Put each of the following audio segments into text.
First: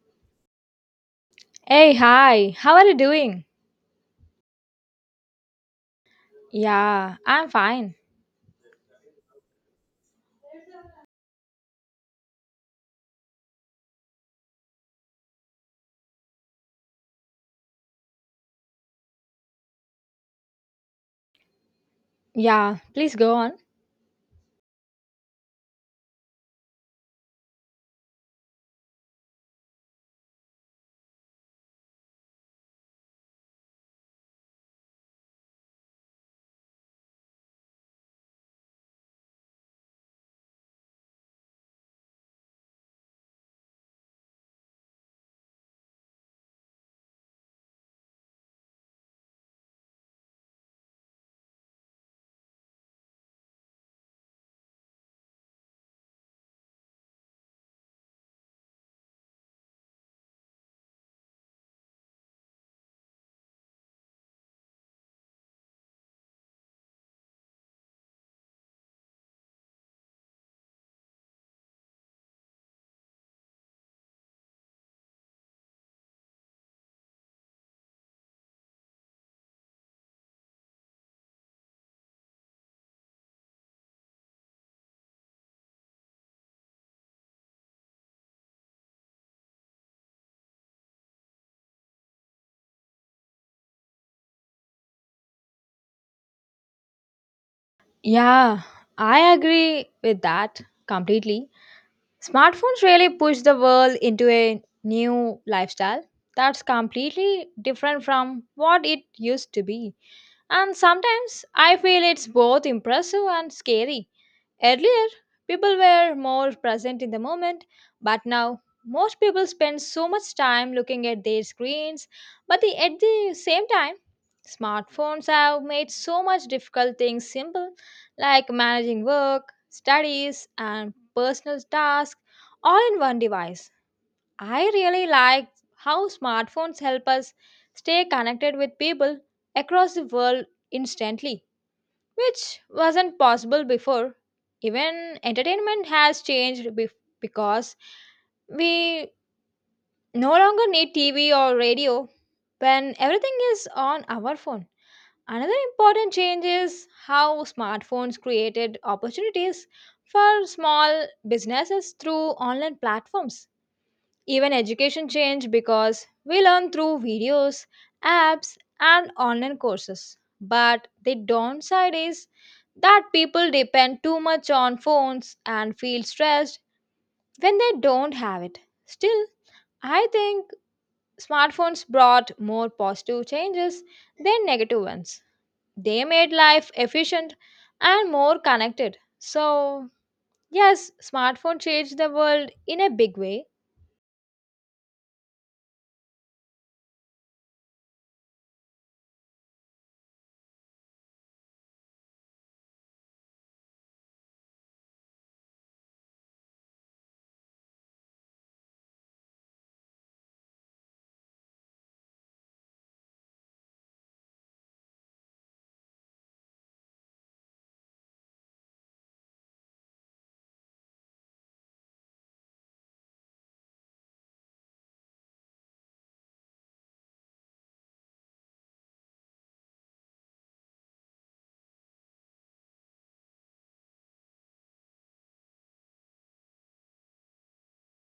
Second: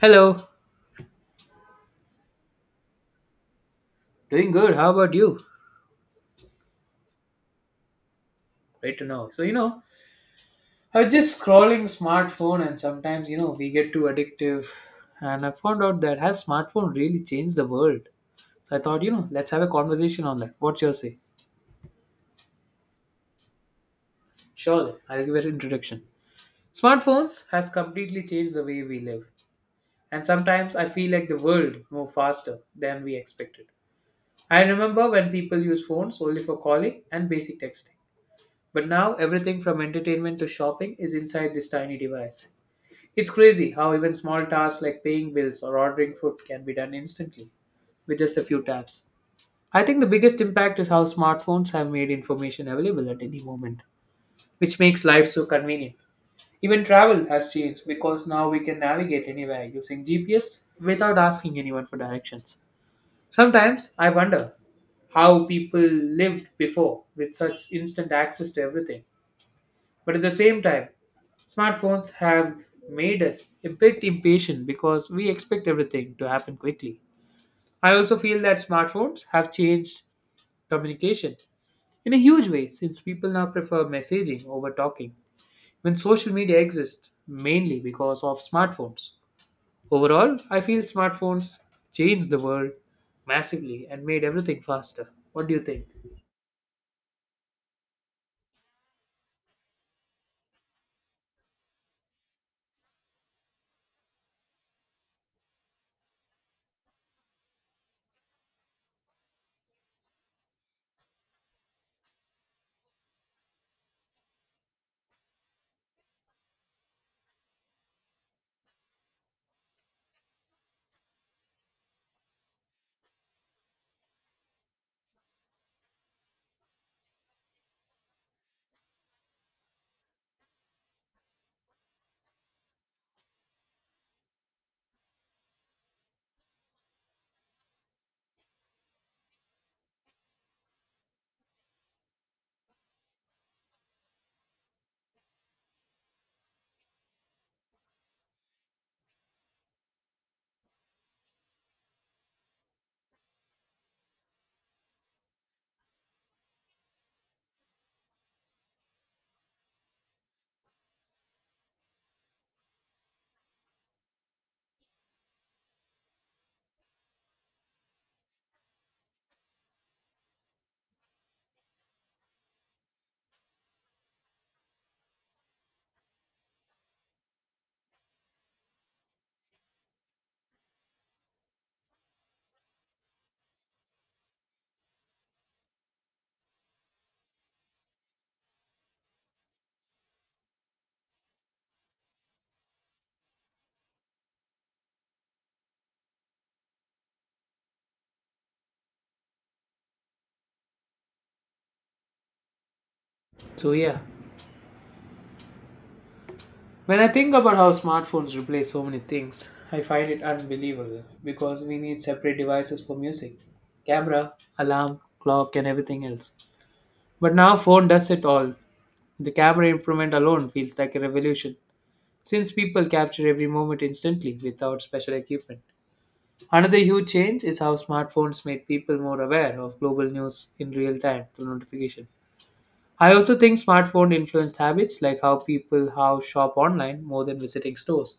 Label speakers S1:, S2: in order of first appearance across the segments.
S1: Hello.
S2: Hey, hi. How are you doing?
S1: Doing good. How about you?
S2: Yeah, I'm fine.
S1: Great to know. So, I was just scrolling smartphone and sometimes, we get too addictive. And I found out that has smartphone really changed the world? So I thought, let's have a conversation on that. What's your say?
S2: Yeah, please go on.
S1: Sure, then. I'll give an introduction. Smartphones has completely changed the way we live. And sometimes I feel like the world move faster than we expected. I remember when people used phones only for calling and basic texting. But now everything from entertainment to shopping is inside this tiny device. It's crazy how even small tasks like paying bills or ordering food can be done instantly with just a few taps. I think the biggest impact is how smartphones have made information available at any moment, which makes life so convenient. Even travel has changed because now we can navigate anywhere using GPS without asking anyone for directions. Sometimes I wonder how people lived before with such instant access to everything. But at the same time, smartphones have made us a bit impatient because we expect everything to happen quickly. I also feel that smartphones have changed communication in a huge way since people now prefer messaging over talking when social media exists mainly because of smartphones. Overall, I feel smartphones changed the world massively and made everything faster. What do you think?
S2: Yeah, I agree with that completely. Smartphones really push the world into a new lifestyle that's completely different from what it used to be. And sometimes I feel it's both impressive and scary. Earlier, people were more present in the moment, but now most people spend so much time looking at their screens. At the same time, smartphones have made so much difficult things simple, like managing work, studies, and personal tasks all in one device. I really like how smartphones help us stay connected with people across the world instantly, which wasn't possible before. Even entertainment has changed because we no longer need TV or radio when everything is on our phone. Another important change is how smartphones created opportunities for small businesses through online platforms. Even education changed because we learn through videos, apps, and online courses. But the downside is that people depend too much on phones and feel stressed when they don't have it. Still, I think smartphones brought more positive changes than negative ones. They made life efficient and more connected. So, yes, smartphone changed the world in a big way.
S1: So, yeah. When I think about how smartphones replace so many things, I find it unbelievable because we need separate devices for music, camera, alarm, clock, and everything else. But now phone does it all. The camera improvement alone feels like a revolution since people capture every moment instantly without special equipment. Another huge change is how smartphones made people more aware of global news in real time through notification. I also think smartphone influenced habits like how people how shop online more than visiting stores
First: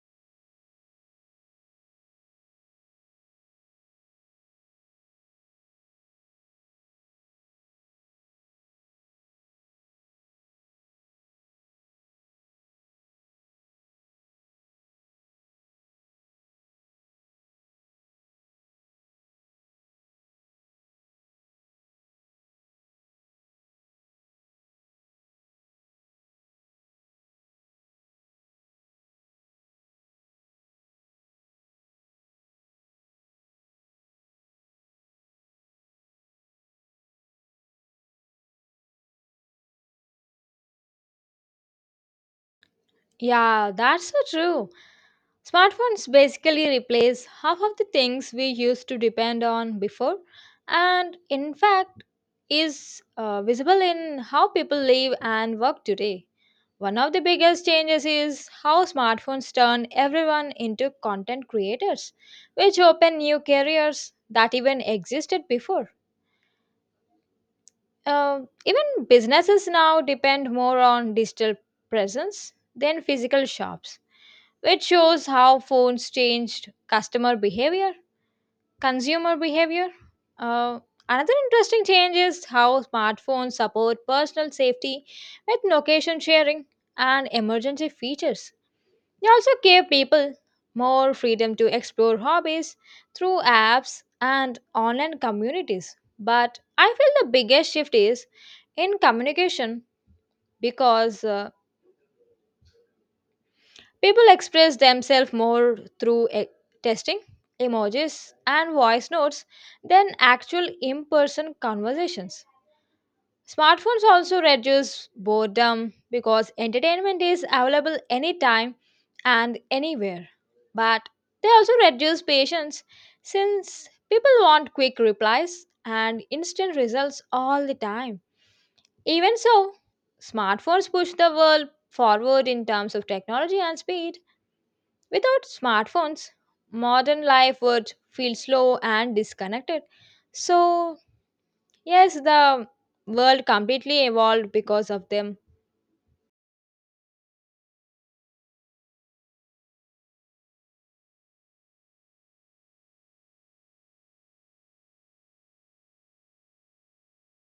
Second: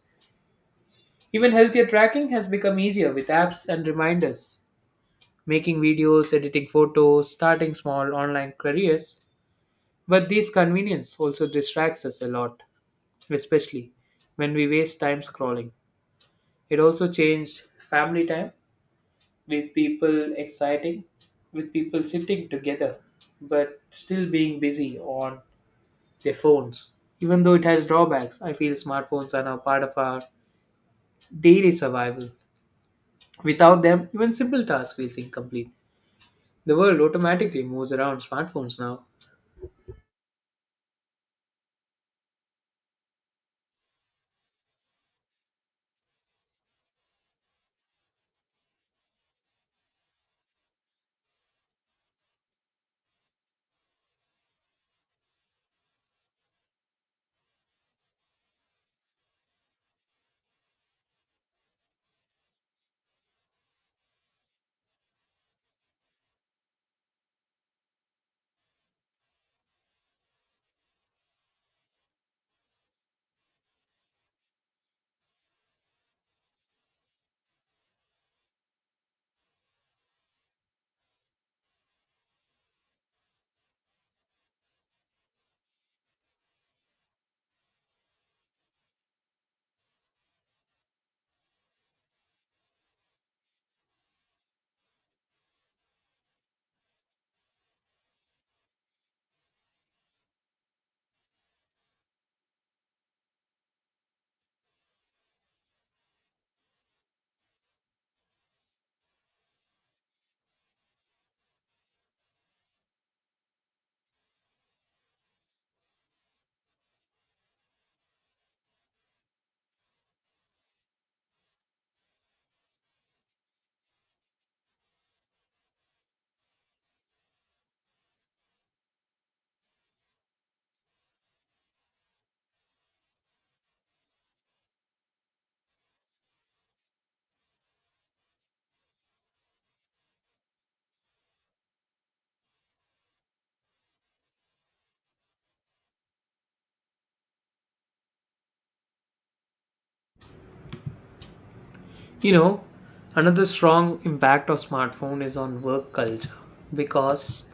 S1: Even healthier tracking has become easier with apps and reminders. Making videos, editing photos, starting small online careers. But this convenience also distracts us a lot, especially when we waste time scrolling. It also changed family time with people exciting, with people sitting together, but still being busy on their phones. Even though it has drawbacks, I feel smartphones are now part of our daily survival. Without them, even simple tasks feels incomplete. The world automatically moves around smartphones now.
S2: Yeah, that's so true. Smartphones basically replace half of the things we used to depend on before, and in fact, is visible in how people live and work today. One of the biggest changes is how smartphones turn everyone into content creators, which open new careers that even existed before. Uh, even businesses now depend more on digital presence than physical shops, which shows how phones changed consumer behavior. Uh, another interesting change is how smartphones support personal safety with location sharing and emergency features. They also give people more freedom to explore hobbies through apps and online communities. But I feel the biggest shift is in communication because people express themselves more through testing, emojis, and voice notes than actual in person conversations. Smartphones also reduce boredom because entertainment is available anytime and anywhere. But they also reduce patience since people want quick replies and instant results all the time. Even so, smartphones push the world forward in terms of technology and speed. Without smartphones, modern life would feel slow and disconnected. So, yes, the world completely evolved because of them.
S1: You know, another strong impact of smartphone is on work culture because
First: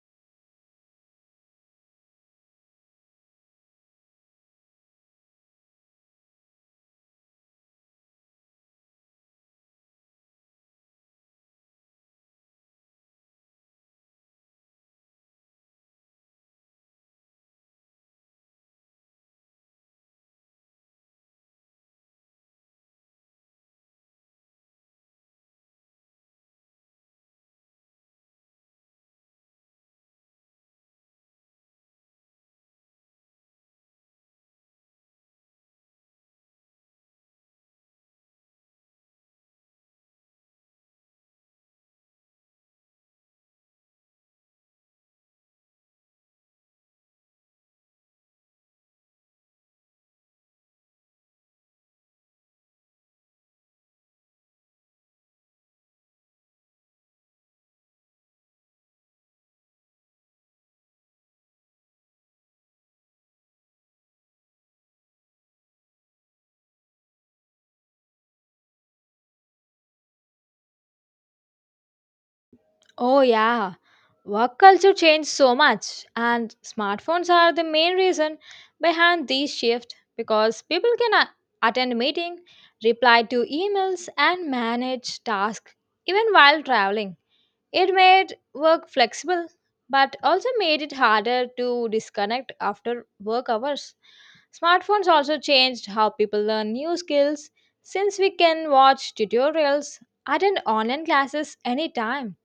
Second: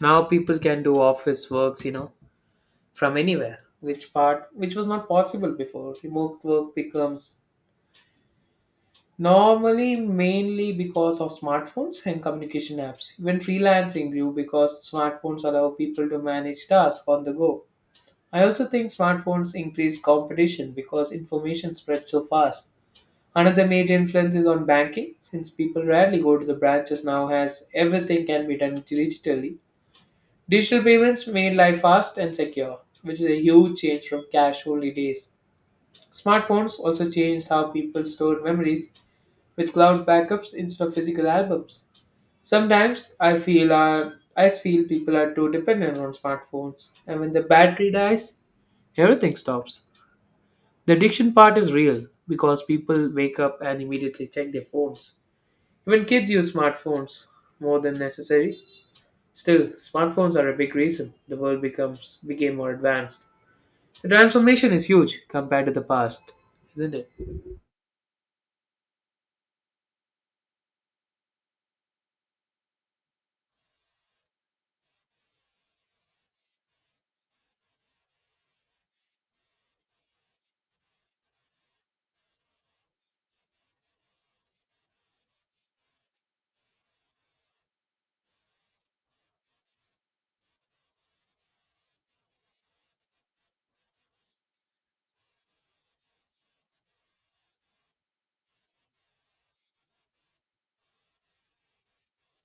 S1: now people can do office works, from anywhere, which was not possible before. Remote work becomes normally mainly because of smartphones and communication apps. Even freelancing grew because smartphones allow people to manage tasks on the go. I also think smartphones increase competition because information spreads so fast. Another major influence is on banking, since people rarely go to the branches now as everything can be done digitally. Digital payments made life fast and secure, which is a huge change from cash only days. Smartphones also changed how people stored memories with cloud backups instead of physical albums. Sometimes I feel people are too dependent on smartphones, and when the battery dies, everything stops. The addiction part is real because people wake up and immediately check their phones. Even kids use smartphones more than necessary. Still, smartphones are a big reason the world becomes became more advanced. The transformation is huge compared to the past, isn't it?
S2: Oh, yeah. Work culture changed so much, and smartphones are the main reason behind these shifts because people can attend meeting, reply to emails, and manage tasks even while traveling. It made work flexible, but also made it harder to disconnect after work hours. Smartphones also changed how people learn new skills since we can watch tutorials, attend online classes anytime.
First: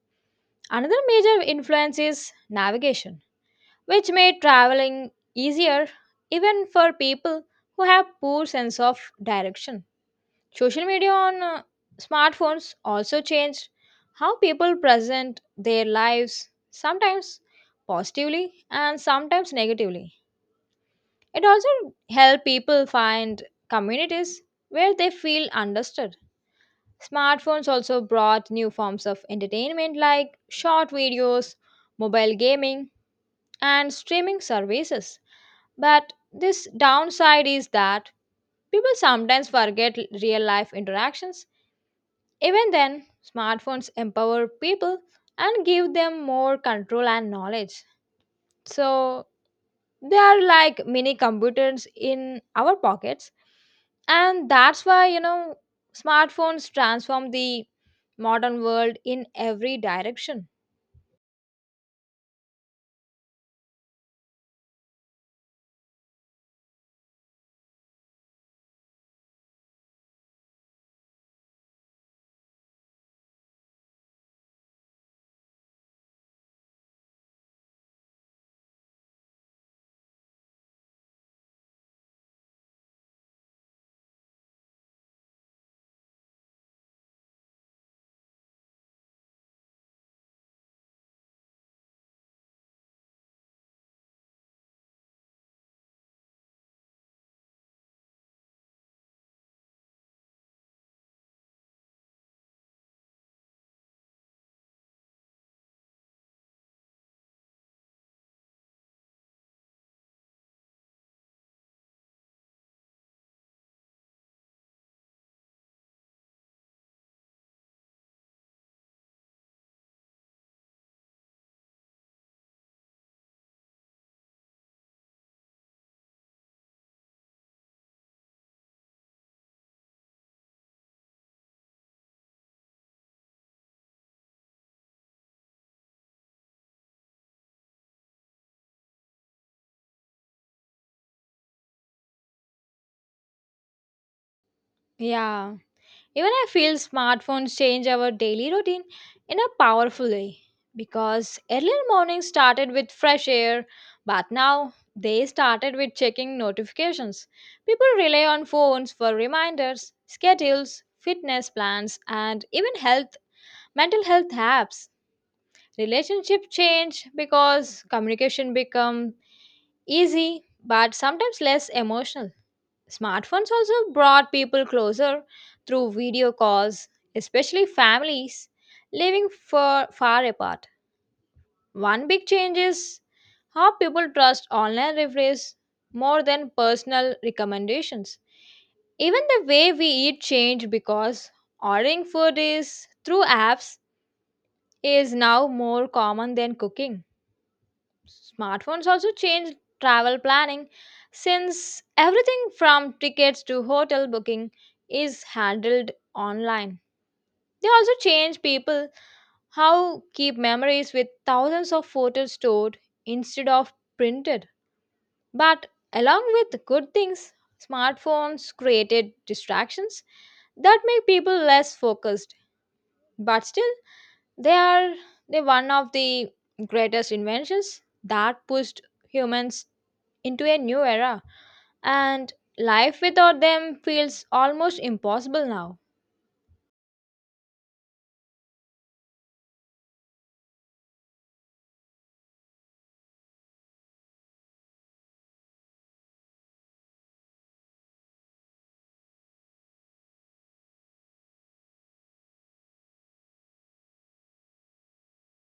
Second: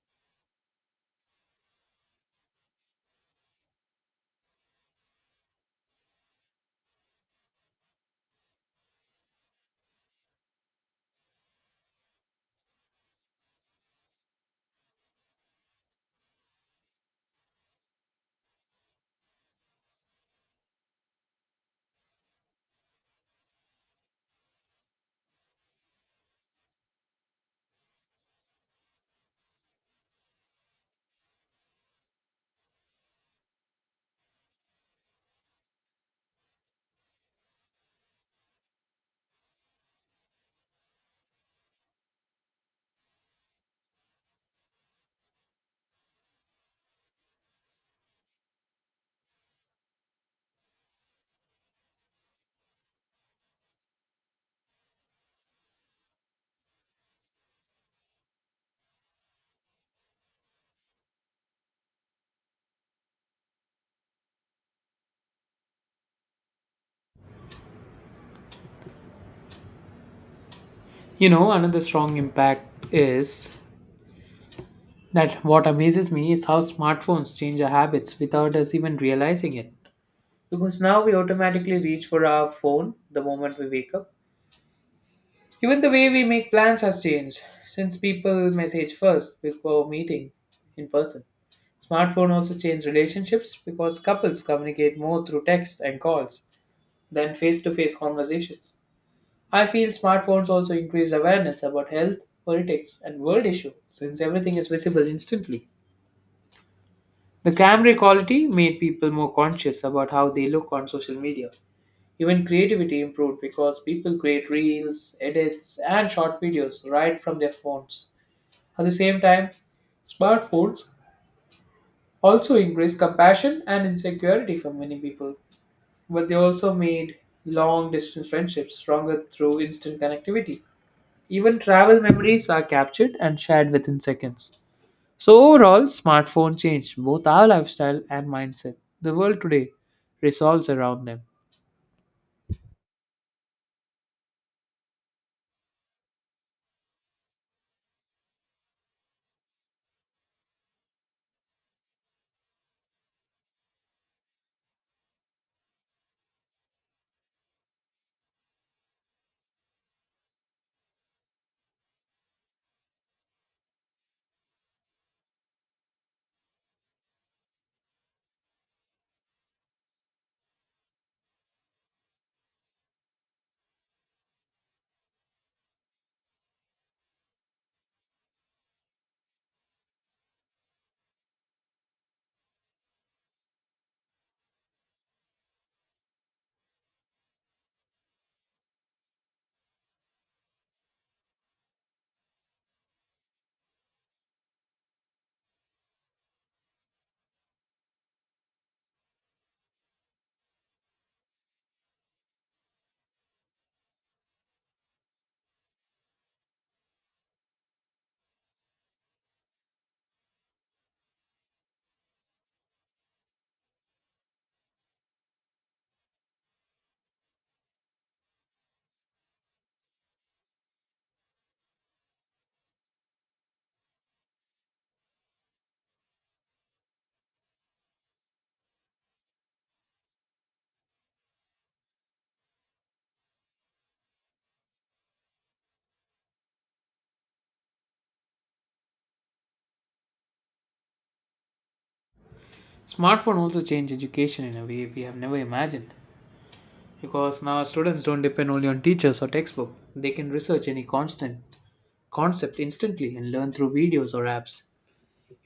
S2: Another major influence is navigation, which made traveling easier even for people who have poor sense of direction. Social media on smartphones also changed how people present their lives, sometimes positively and sometimes negatively. It also helped people find communities where they feel understood. Smartphones also brought new forms of entertainment like short videos, mobile gaming, and streaming services. But this downside is that people sometimes forget real life interactions. Even then, smartphones empower people and give them more control and knowledge. So they are like mini computers in our pockets. And that's why, you know, smartphones transform the modern world in every direction.
S1: Another strong impact is that what amazes me is how smartphones change our habits without us even realizing it. Because now we automatically reach for our phone the moment we wake up. Even the way we make plans has changed since people message first before meeting in person. Smartphone also changed relationships because couples communicate more through text and calls than face-to-face conversations. I feel smartphones also increase awareness about health, politics, and world issues since everything is visible instantly. The camera quality made people more conscious about how they look on social media. Even creativity improved because people create reels, edits, and short videos right from their phones. At the same time, smartphones also increase compassion and insecurity for many people but they also made long distance friendships stronger through instant connectivity. Even travel memories are captured and shared within seconds. So, overall, smartphone changed both our lifestyle and mindset. The world today resolves around them.
S2: Yeah. Even I feel smartphones change our daily routine in a powerful way because earlier mornings started with fresh air, but now they started with checking notifications. People rely on phones for reminders, schedules, fitness plans, and even mental health apps. Relationship change because communication become easy but sometimes less emotional. Smartphones also brought people closer through video calls, especially families living far, far apart. One big change is how people trust online reviews more than personal recommendations. Even the way we eat changed because ordering food is through apps is now more common than cooking. Smartphones also changed travel planning since everything from tickets to hotel booking is handled online. They also change people how keep memories with thousands of photos stored instead of printed. But along with good things, smartphones created distractions that make people less focused. But still, they are the one of the greatest inventions that pushed humans into a new era, and life without them feels almost impossible now.
S1: Smartphone also changed education in a way we have never imagined because now students don't depend only on teachers or textbook. They can research any constant concept instantly and learn through videos or apps.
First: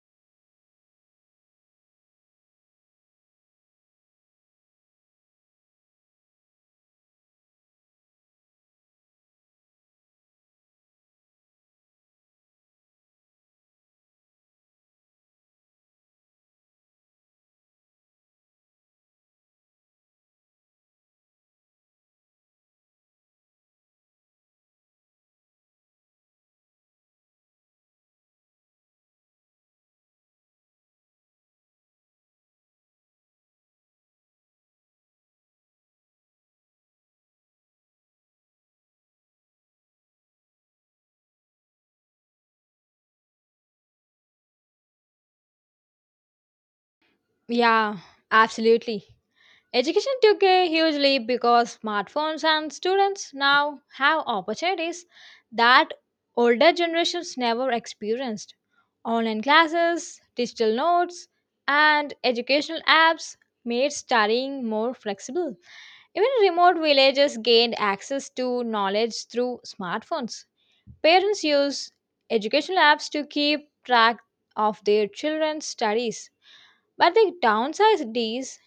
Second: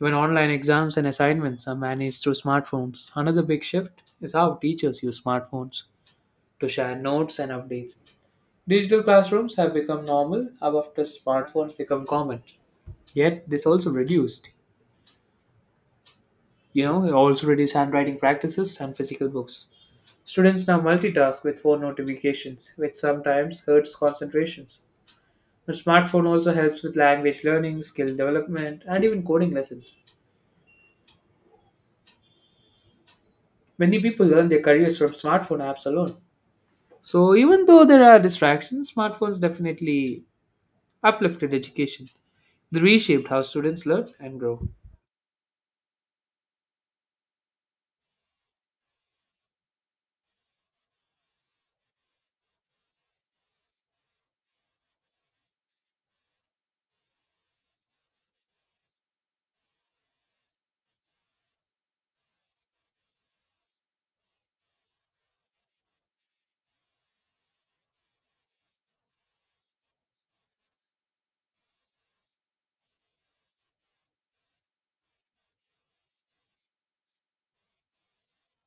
S1: Even online exams and assignments are managed through smartphones. Another big shift is how teachers use smartphones to share notes and updates. Digital classrooms have become normal after smartphones become common. Yet this also reduced, it also reduced handwriting practices and physical books. Students now multitask with phone notifications, which sometimes hurts concentrations. The smartphone also helps with language learning, skill development, and even coding lessons. Many people learn their careers from smartphone apps alone. So even though there are distractions, smartphones definitely uplifted education. They reshaped how students learn and grow.
S2: Yeah, absolutely. Education took a huge leap because smartphones and students now have opportunities that older generations never experienced. Online classes, digital notes, and educational apps made studying more flexible. Even remote villages gained access to knowledge through smartphones. Parents use educational apps to keep track of their children's studies, but the downside is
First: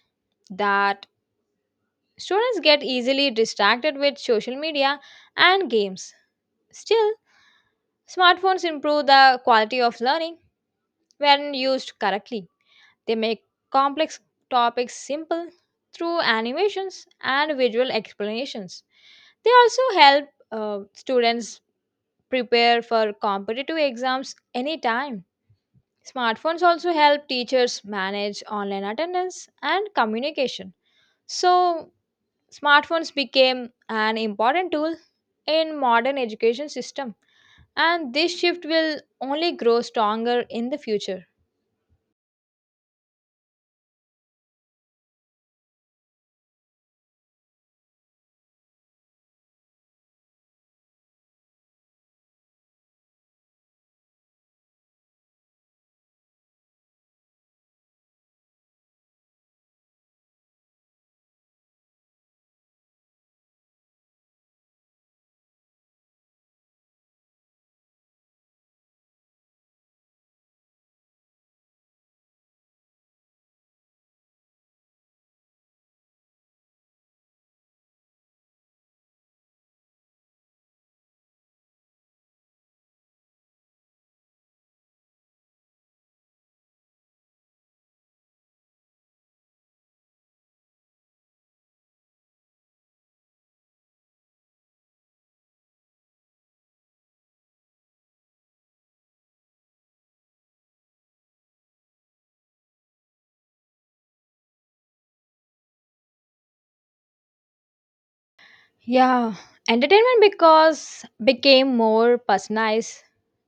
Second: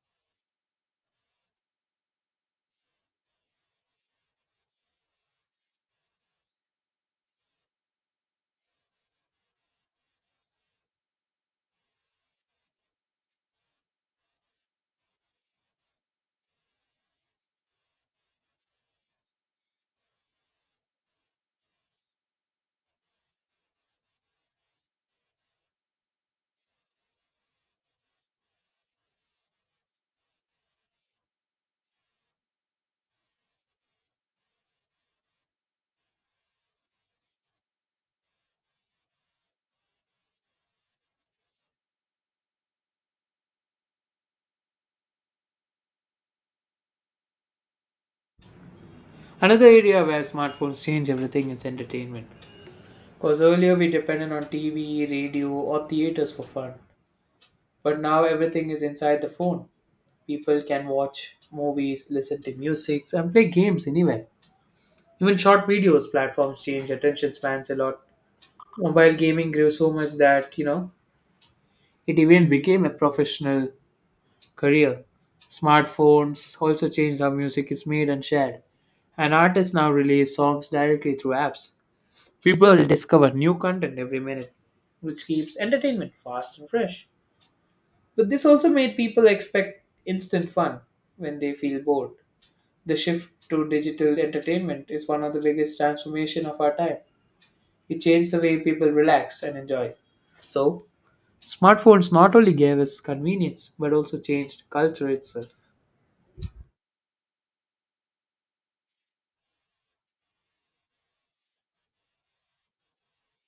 S2: that students get easily distracted with social media and games. Still, smartphones improve the quality of learning when used correctly. They make complex topics simple through animations and visual explanations. They also help students prepare for competitive exams anytime. Smartphones also help teachers manage online attendance and communication. So, smartphones became an important tool in modern education system and this shift will only grow stronger in the future.
S1: Another area where smartphones change everything is entertainment. Because earlier we depended on TV, radio, or theaters for fun. But now everything is inside the phone. People can watch movies, listen to music, and play games anywhere. Even short videos platforms change attention spans a lot. Mobile gaming grew so much that, it even became a professional career. Smartphones also changed how music is made and shared, and artists now release songs directly through apps. People discover new content every minute, which keeps entertainment fast and fresh. But this also made people expect instant fun when they feel bored. The shift to digital entertainment is one of the biggest transformation of our time. It changed the way people relax and enjoy. So, smartphones not only gave us convenience but also changed culture itself.
S2: Yeah, entertainment because became more personalized.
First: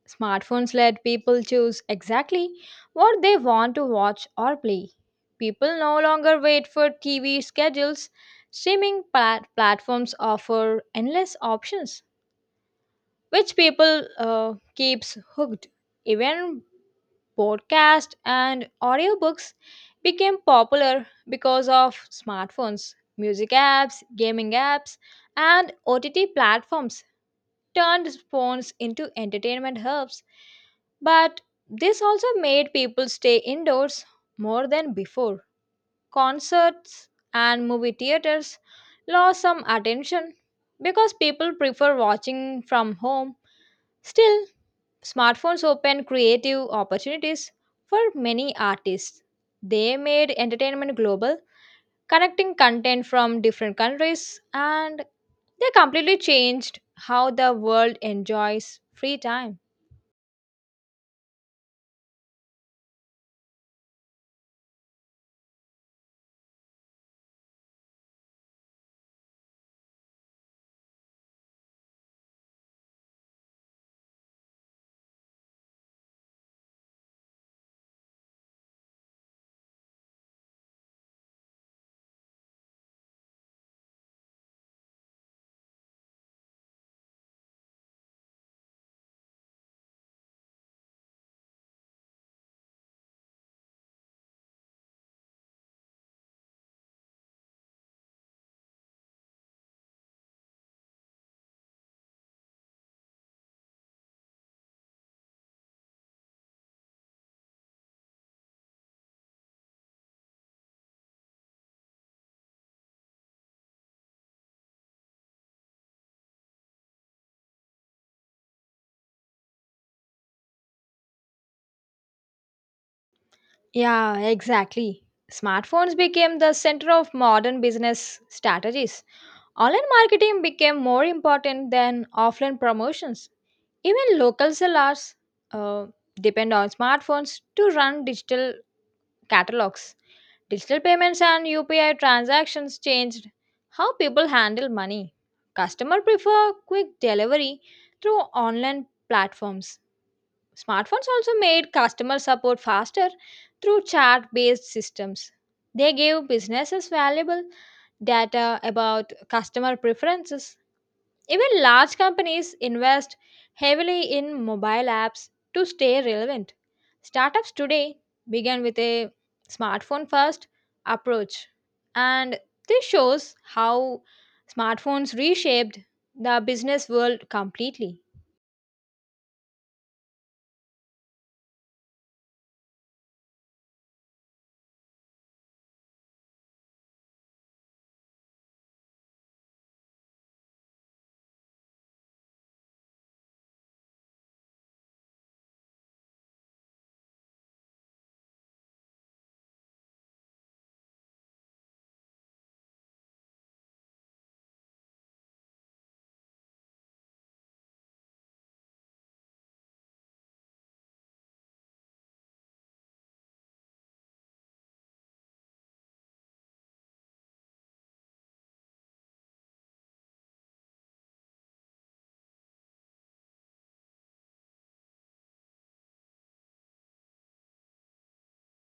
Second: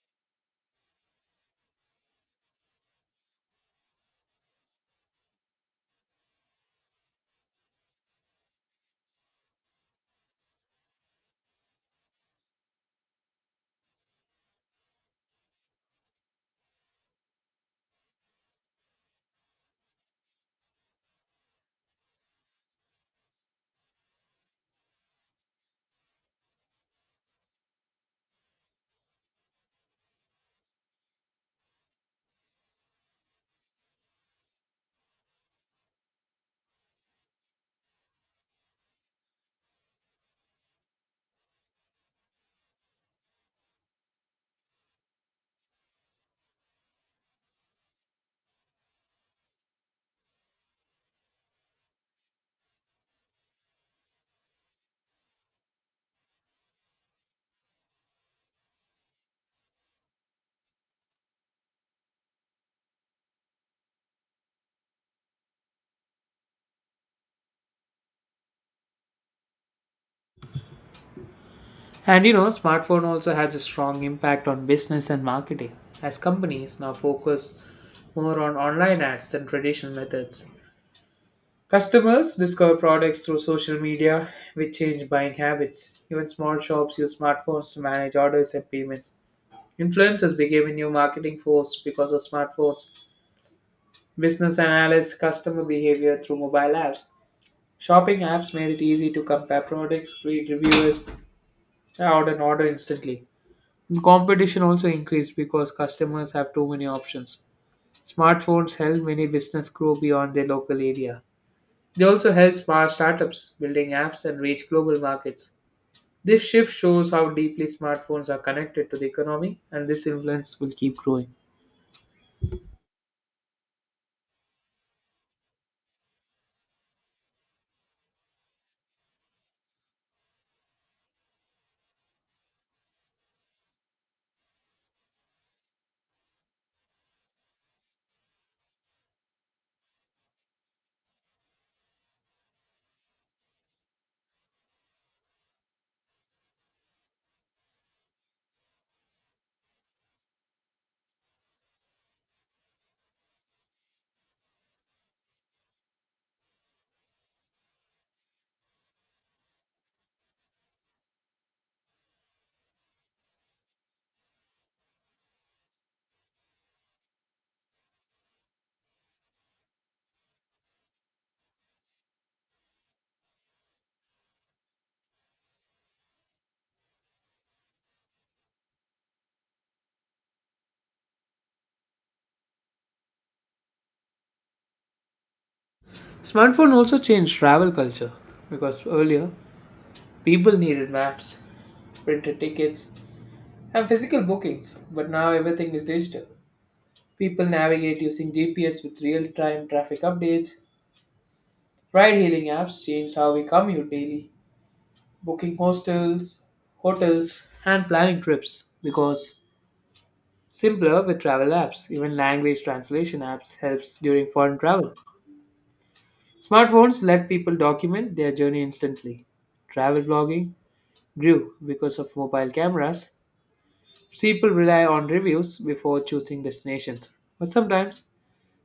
S2: Smartphones let people choose exactly what they want to watch or play. People no longer wait for TV schedules. Streaming platforms offer endless options, which people keeps hooked. Even podcasts, and audiobooks became popular because of smartphones, music apps, gaming apps, and OTT platforms turned phones into entertainment hubs. But this also made people stay indoors more than before. Concerts and movie theaters lost some attention because people prefer watching from home. Still, smartphones open creative opportunities for many artists. They made entertainment global, connecting content from different countries, and they completely changed how the world enjoys free time.
S1: And smartphone also has a strong impact on business and marketing, as companies now focus more on online ads than traditional methods. Customers discover products through social media, which change buying habits. Even small shops use smartphones to manage orders and payments. Influencers became a new marketing force because of smartphones. Business analysts customer behavior through mobile apps. Shopping apps made it easy to compare products, read reviews, and order instantly. Competition also increased because customers have too many options. Smartphones help many business grow beyond their local area. They also help smart startups building apps and reach global markets. This shift shows how deeply smartphones are connected to the economy and this influence will keep growing.
S2: Yeah, exactly. Smartphones became the center of modern business strategies. Online marketing became more important than offline promotions. Even local sellers uh, depend on smartphones to run digital catalogs. Digital payments and UPI transactions changed how people handle money. Customers prefer quick delivery through online platforms. Smartphones also made customer support faster through chat based systems. They gave businesses valuable data about customer preferences. Even large companies invest heavily in mobile apps to stay relevant. Startups today began with a smartphone first approach, and this shows how smartphones reshaped the business world completely.
S1: Smartphone also changed travel culture because earlier people needed maps, printed tickets, and physical bookings, but now everything is digital. People navigate using GPS with real time traffic updates. Ride hailing apps changed how we commute daily, booking hostels, hotels, and planning trips because simpler with travel apps, even language translation apps helps during foreign travel. Smartphones let people document their journey instantly. Travel blogging grew because of mobile cameras. People rely on reviews before choosing destinations. But sometimes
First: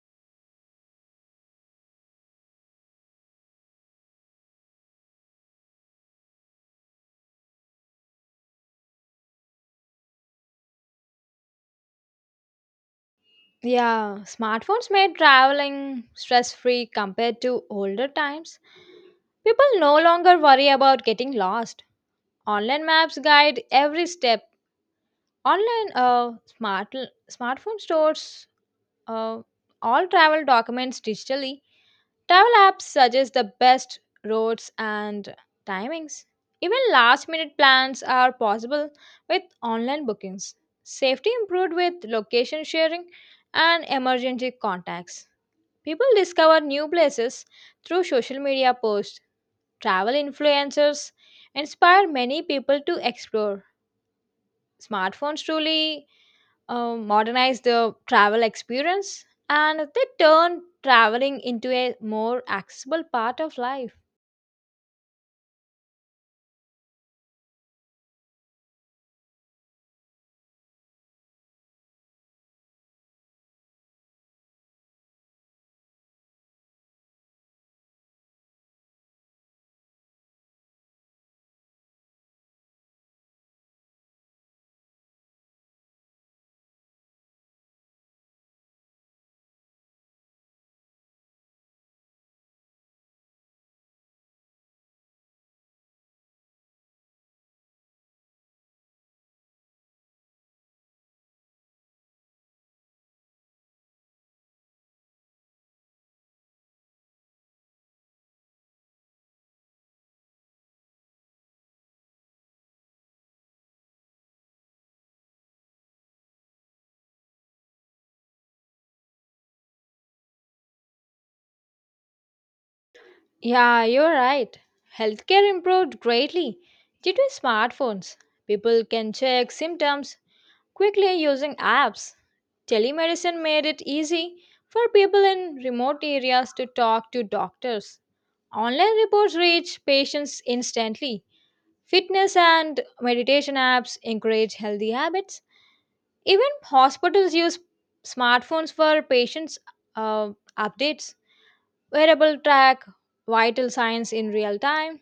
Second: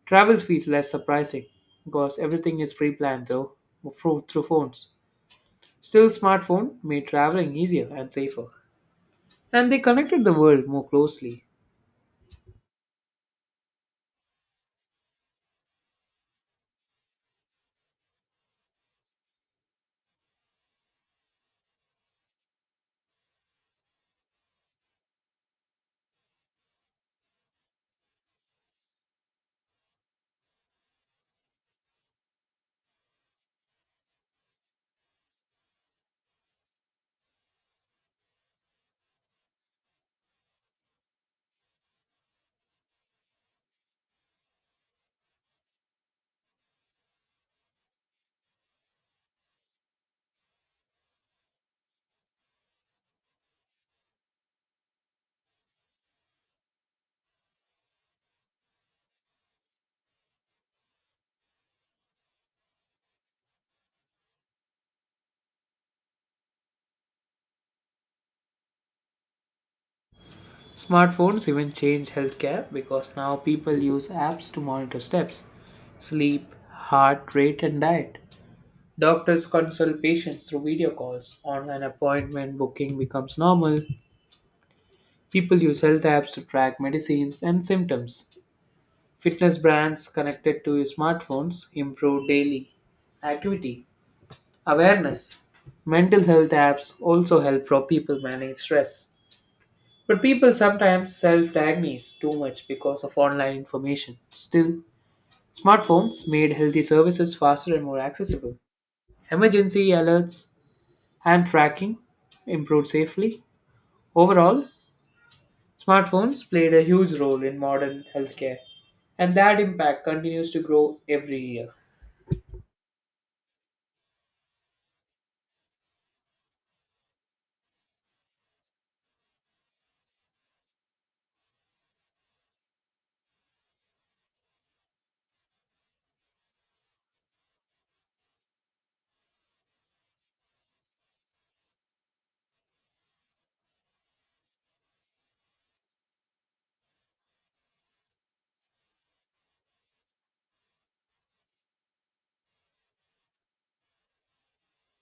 S1: travels feels less surprising because everything is pre-planned though through phones. Still, smartphone made traveling easier and safer, and they connected the world more closely.
S2: Yeah, smartphones made traveling stress free compared to older times. People no longer worry about getting lost. Online maps guide every step. Online smart Smartphone stores uh, all travel documents digitally. Travel apps suggest the best routes and timings. Even last minute plans are possible with online bookings. Safety improved with location sharing and emergency contacts. People discover new places through social media posts. Travel influencers inspire many people to explore. Smartphones truly modernize the travel experience, and they turn traveling into a more accessible part of life.
S1: Smartphones even changed healthcare because now people use apps to monitor steps, sleep, heart rate, and diet. Doctors consult patients through video calls. Online appointment booking becomes normal. People use health apps to track medicines and symptoms. Fitness brands connected to your smartphones improve daily activity awareness. Mental health apps also help pro people manage stress. But people sometimes self diagnose too much because of online information. Still, smartphones made healthy services faster and more accessible. Emergency alerts and tracking improved safely. Overall, smartphones played a huge role in modern healthcare, and that impact continues to grow every year.
S2: Yeah, you're right. Healthcare improved greatly due to smartphones. People can check symptoms quickly using apps. Telemedicine made it easy for people in remote areas to talk to doctors. Online reports reach patients instantly. Fitness and meditation apps encourage healthy habits. Even hospitals use smartphones for patients' uh, updates. Wearable track, vital signs in real time.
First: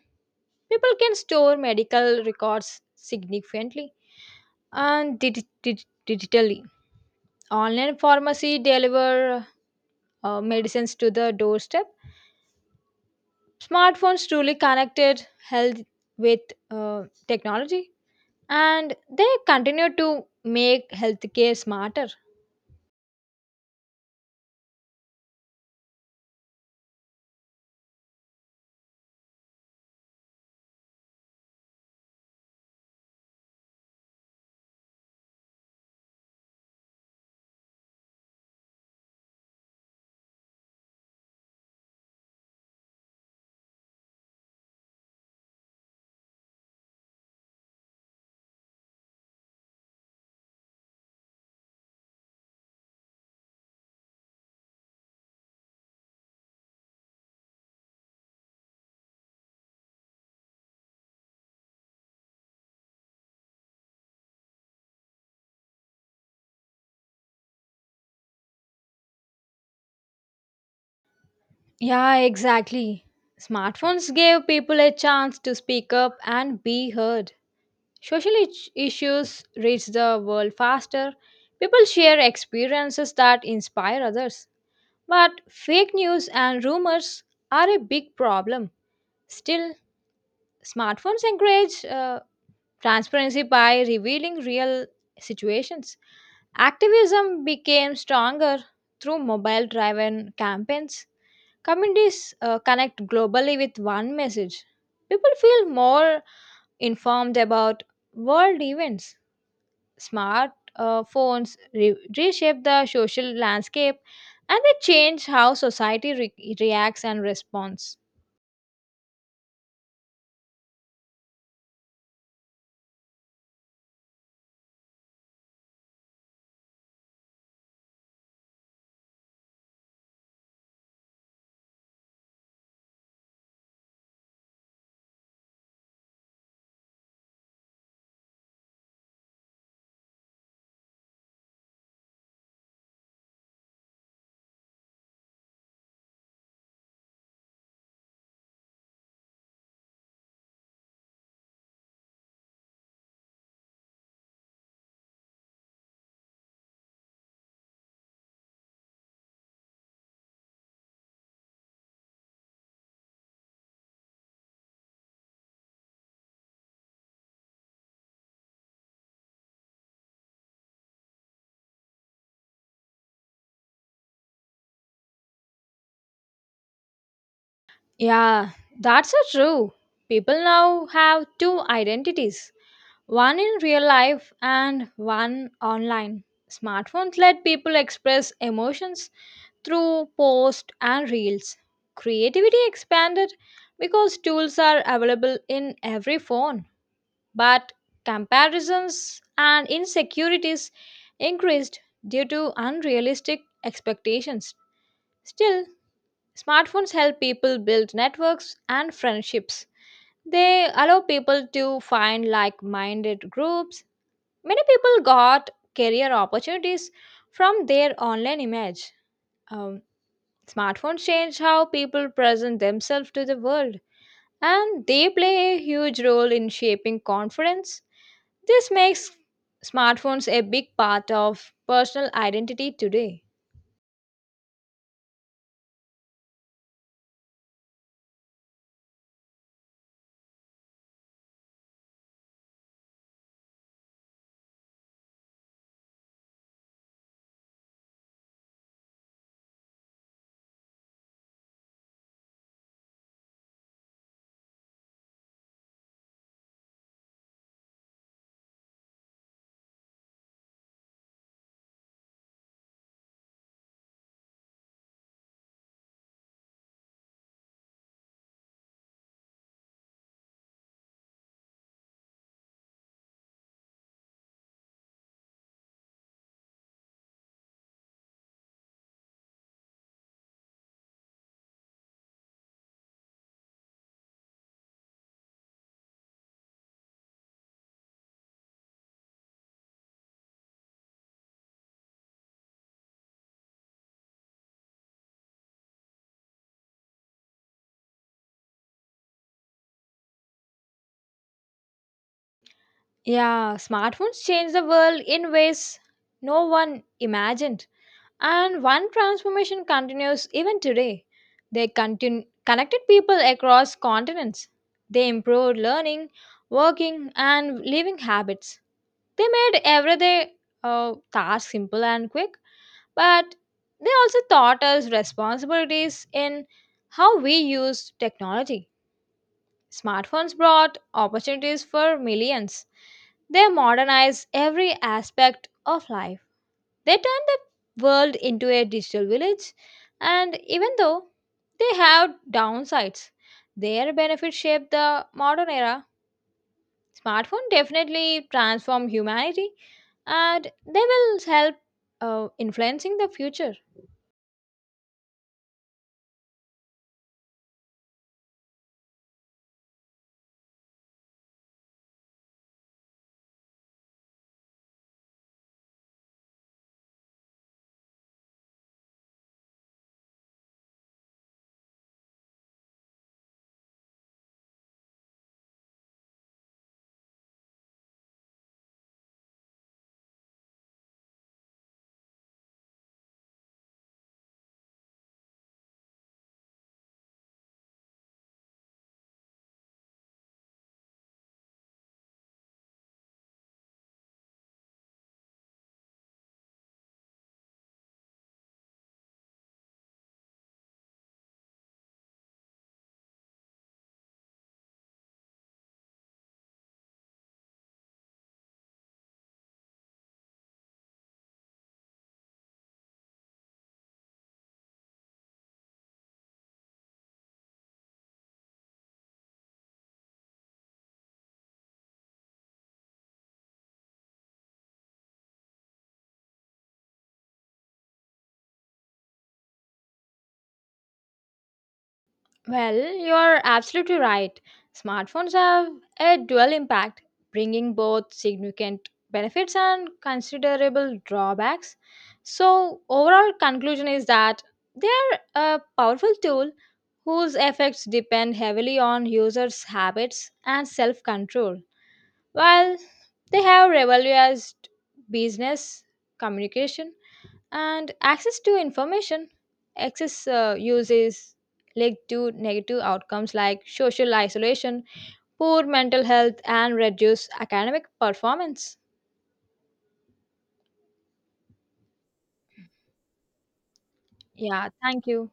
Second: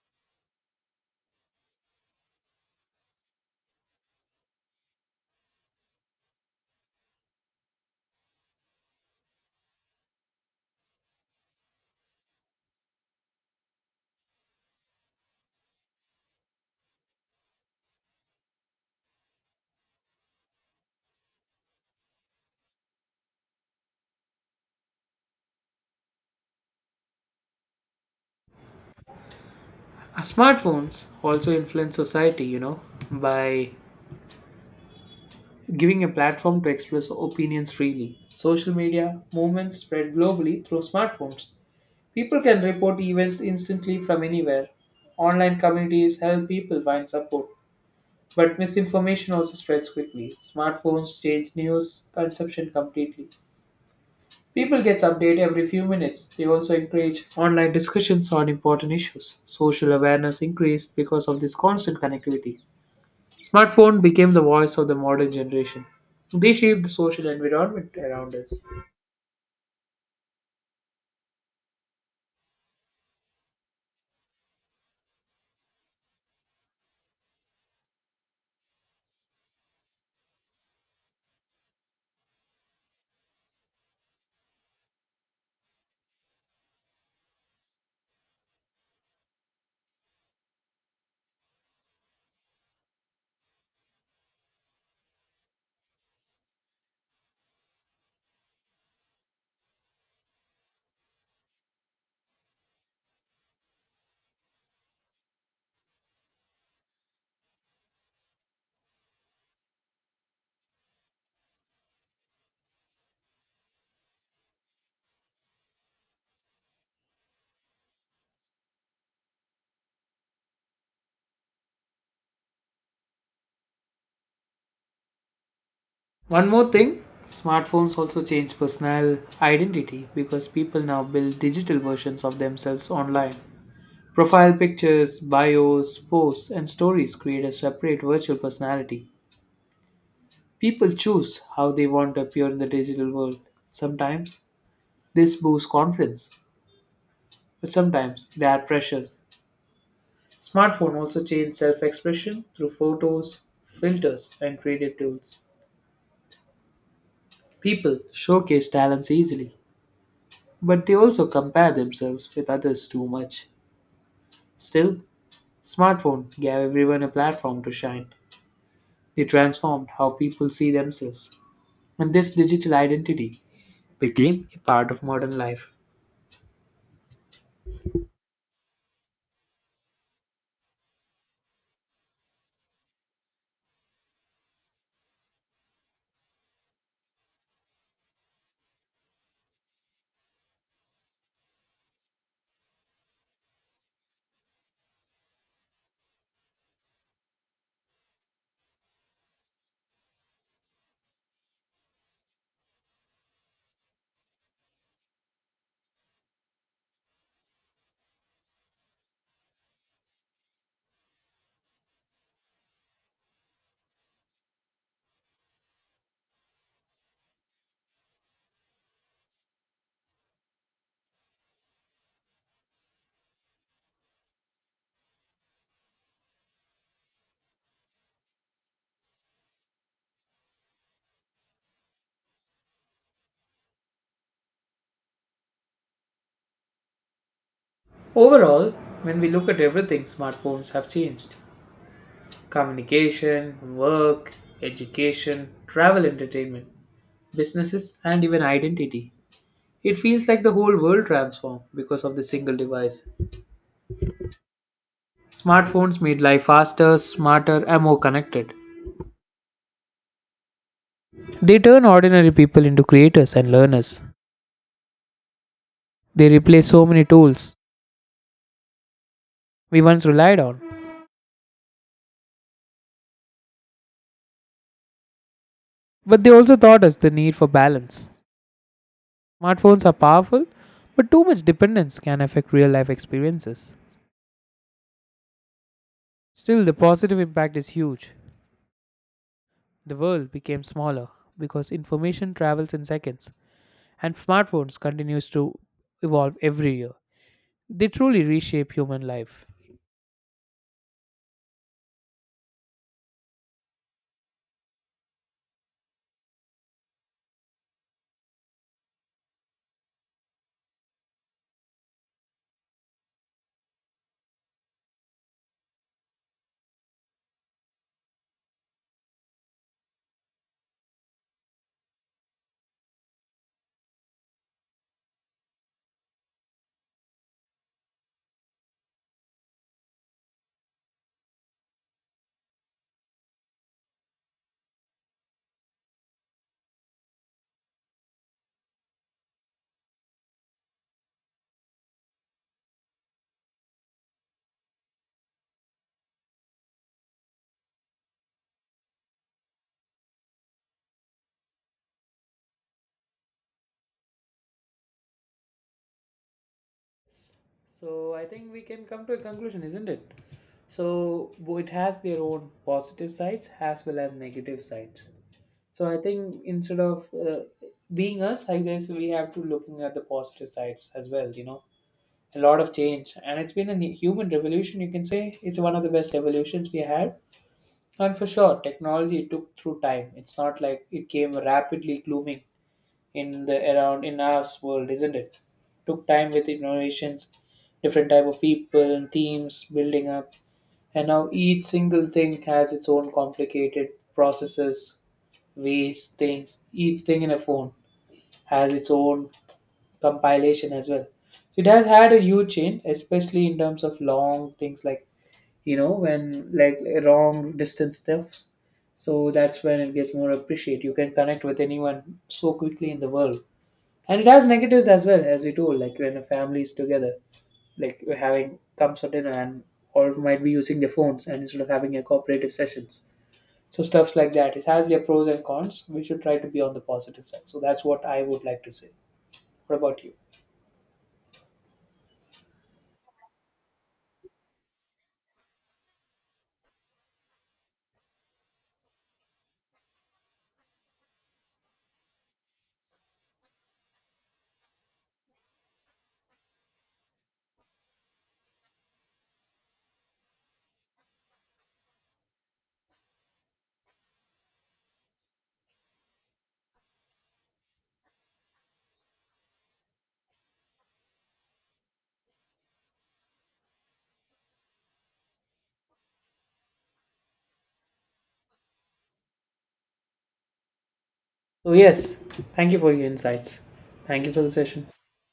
S2: People can store medical records significantly and digitally. Online pharmacy deliver medicines to the doorstep. Smartphones truly connected health with technology, and they continue to make healthcare smarter.
S1: Smartphones also influence society, by giving a platform to express opinions freely. Social media movements spread globally through smartphones. People can report events instantly from anywhere. Online communities help people find support, but misinformation also spreads quickly. Smartphones change news consumption completely. People get updated every few minutes. They also encourage online discussions on important issues. Social awareness increased because of this constant connectivity. Smartphone became the voice of the modern generation. They shaped the social environment around us.
S2: Yeah, exactly. Smartphones gave people a chance to speak up and be heard. Social issues reach the world faster. People share experiences that inspire others. But fake news and rumors are a big problem. Still, smartphones encourage transparency by revealing real situations. Activism became stronger through mobile driven campaigns. Communities connect globally with one message. People feel more informed about world events. Smart Phones reshape the social landscape, and they change how society reacts and responds.
S1: One more thing, smartphones also change personal identity because people now build digital versions of themselves online. Profile pictures, bios, posts, and stories create a separate virtual personality. People choose how they want to appear in the digital world. Sometimes this boosts confidence, but sometimes there are pressures. Smartphone also changed self-expression through photos, filters, and creative tools. People showcase talents easily, but they also compare themselves with others too much. Still, smartphone gave everyone a platform to shine. They transformed how people see themselves, and this digital identity became a part of modern life.
S2: Yeah, that's so true. People now have two identities, one in real life and one online. Smartphones let people express emotions through posts and reels. Creativity expanded because tools are available in every phone, but comparisons and insecurities increased due to unrealistic expectations. Still, smartphones help people build networks and friendships. They allow people to find like minded groups. Many people got career opportunities from their online image. Um, Smartphones change how people present themselves to the world, and they play a huge role in shaping confidence. This makes smartphones a big part of personal identity today.
S1: Overall, when we look at everything, smartphones have changed communication, work, education, travel, entertainment, businesses, and even identity. It feels like the whole world transformed because of the single device. Smartphones made life faster, smarter, and more connected. They turn ordinary people into creators and learners. They replace so many tools we once relied on. But they also taught us the need for balance. Smartphones are powerful, but too much dependence can affect real life experiences. Still, the positive impact is huge. The world became smaller because information travels in seconds and smartphones continues to evolve every year. They truly reshape human life.
S2: Yeah, smartphones change the world in ways no one imagined, and one transformation continues even today. They connected people across continents. They improved learning, working, and living habits. They made everyday tasks simple and quick, but they also taught us responsibilities in how we use technology. Smartphones brought opportunities for millions. They modernized every aspect of life. They turned the world into a digital village, and even though they have downsides, their benefits shaped the modern era. Smartphone definitely transform humanity and they will help influencing the future.
S1: So I think we can come to a conclusion, isn't it? So it has their own positive sides as well as negative sides. So I think instead of being us, I guess we have to looking at the positive sides as well. A lot of change, and it's been a human revolution. You can say it's one of the best evolutions we had. And for sure, technology took through time. It's not like it came rapidly glooming in the around in our world, isn't it? Took time with innovations, different type of people and themes building up, and now each single thing has its own complicated processes, ways, things. Each thing in a phone has its own compilation as well. So it has had a huge change, especially in terms of long things like when like long distance thefts. So that's when it gets more appreciated. You can connect with anyone so quickly in the world. And it has negatives as well, as we told, like when a family is together, like we're having comes for dinner and or might be using their phones and instead of having a cooperative sessions. So stuffs like that. It has their pros and cons. We should try to be on the positive side. So that's what I would like to say. What about you?
S2: Well, you're absolutely right. Smartphones have a dual impact, bringing both significant benefits and considerable drawbacks. So, overall conclusion is that they are a powerful tool whose effects depend heavily on users' habits and self-control. While they have revolutionized business communication and access to information, excess uses lead to negative outcomes like social isolation, poor mental health, and reduced academic performance.
S1: So yes, thank you for your insights. Thank you for the
S2: Yeah,
S1: session.
S2: thank you.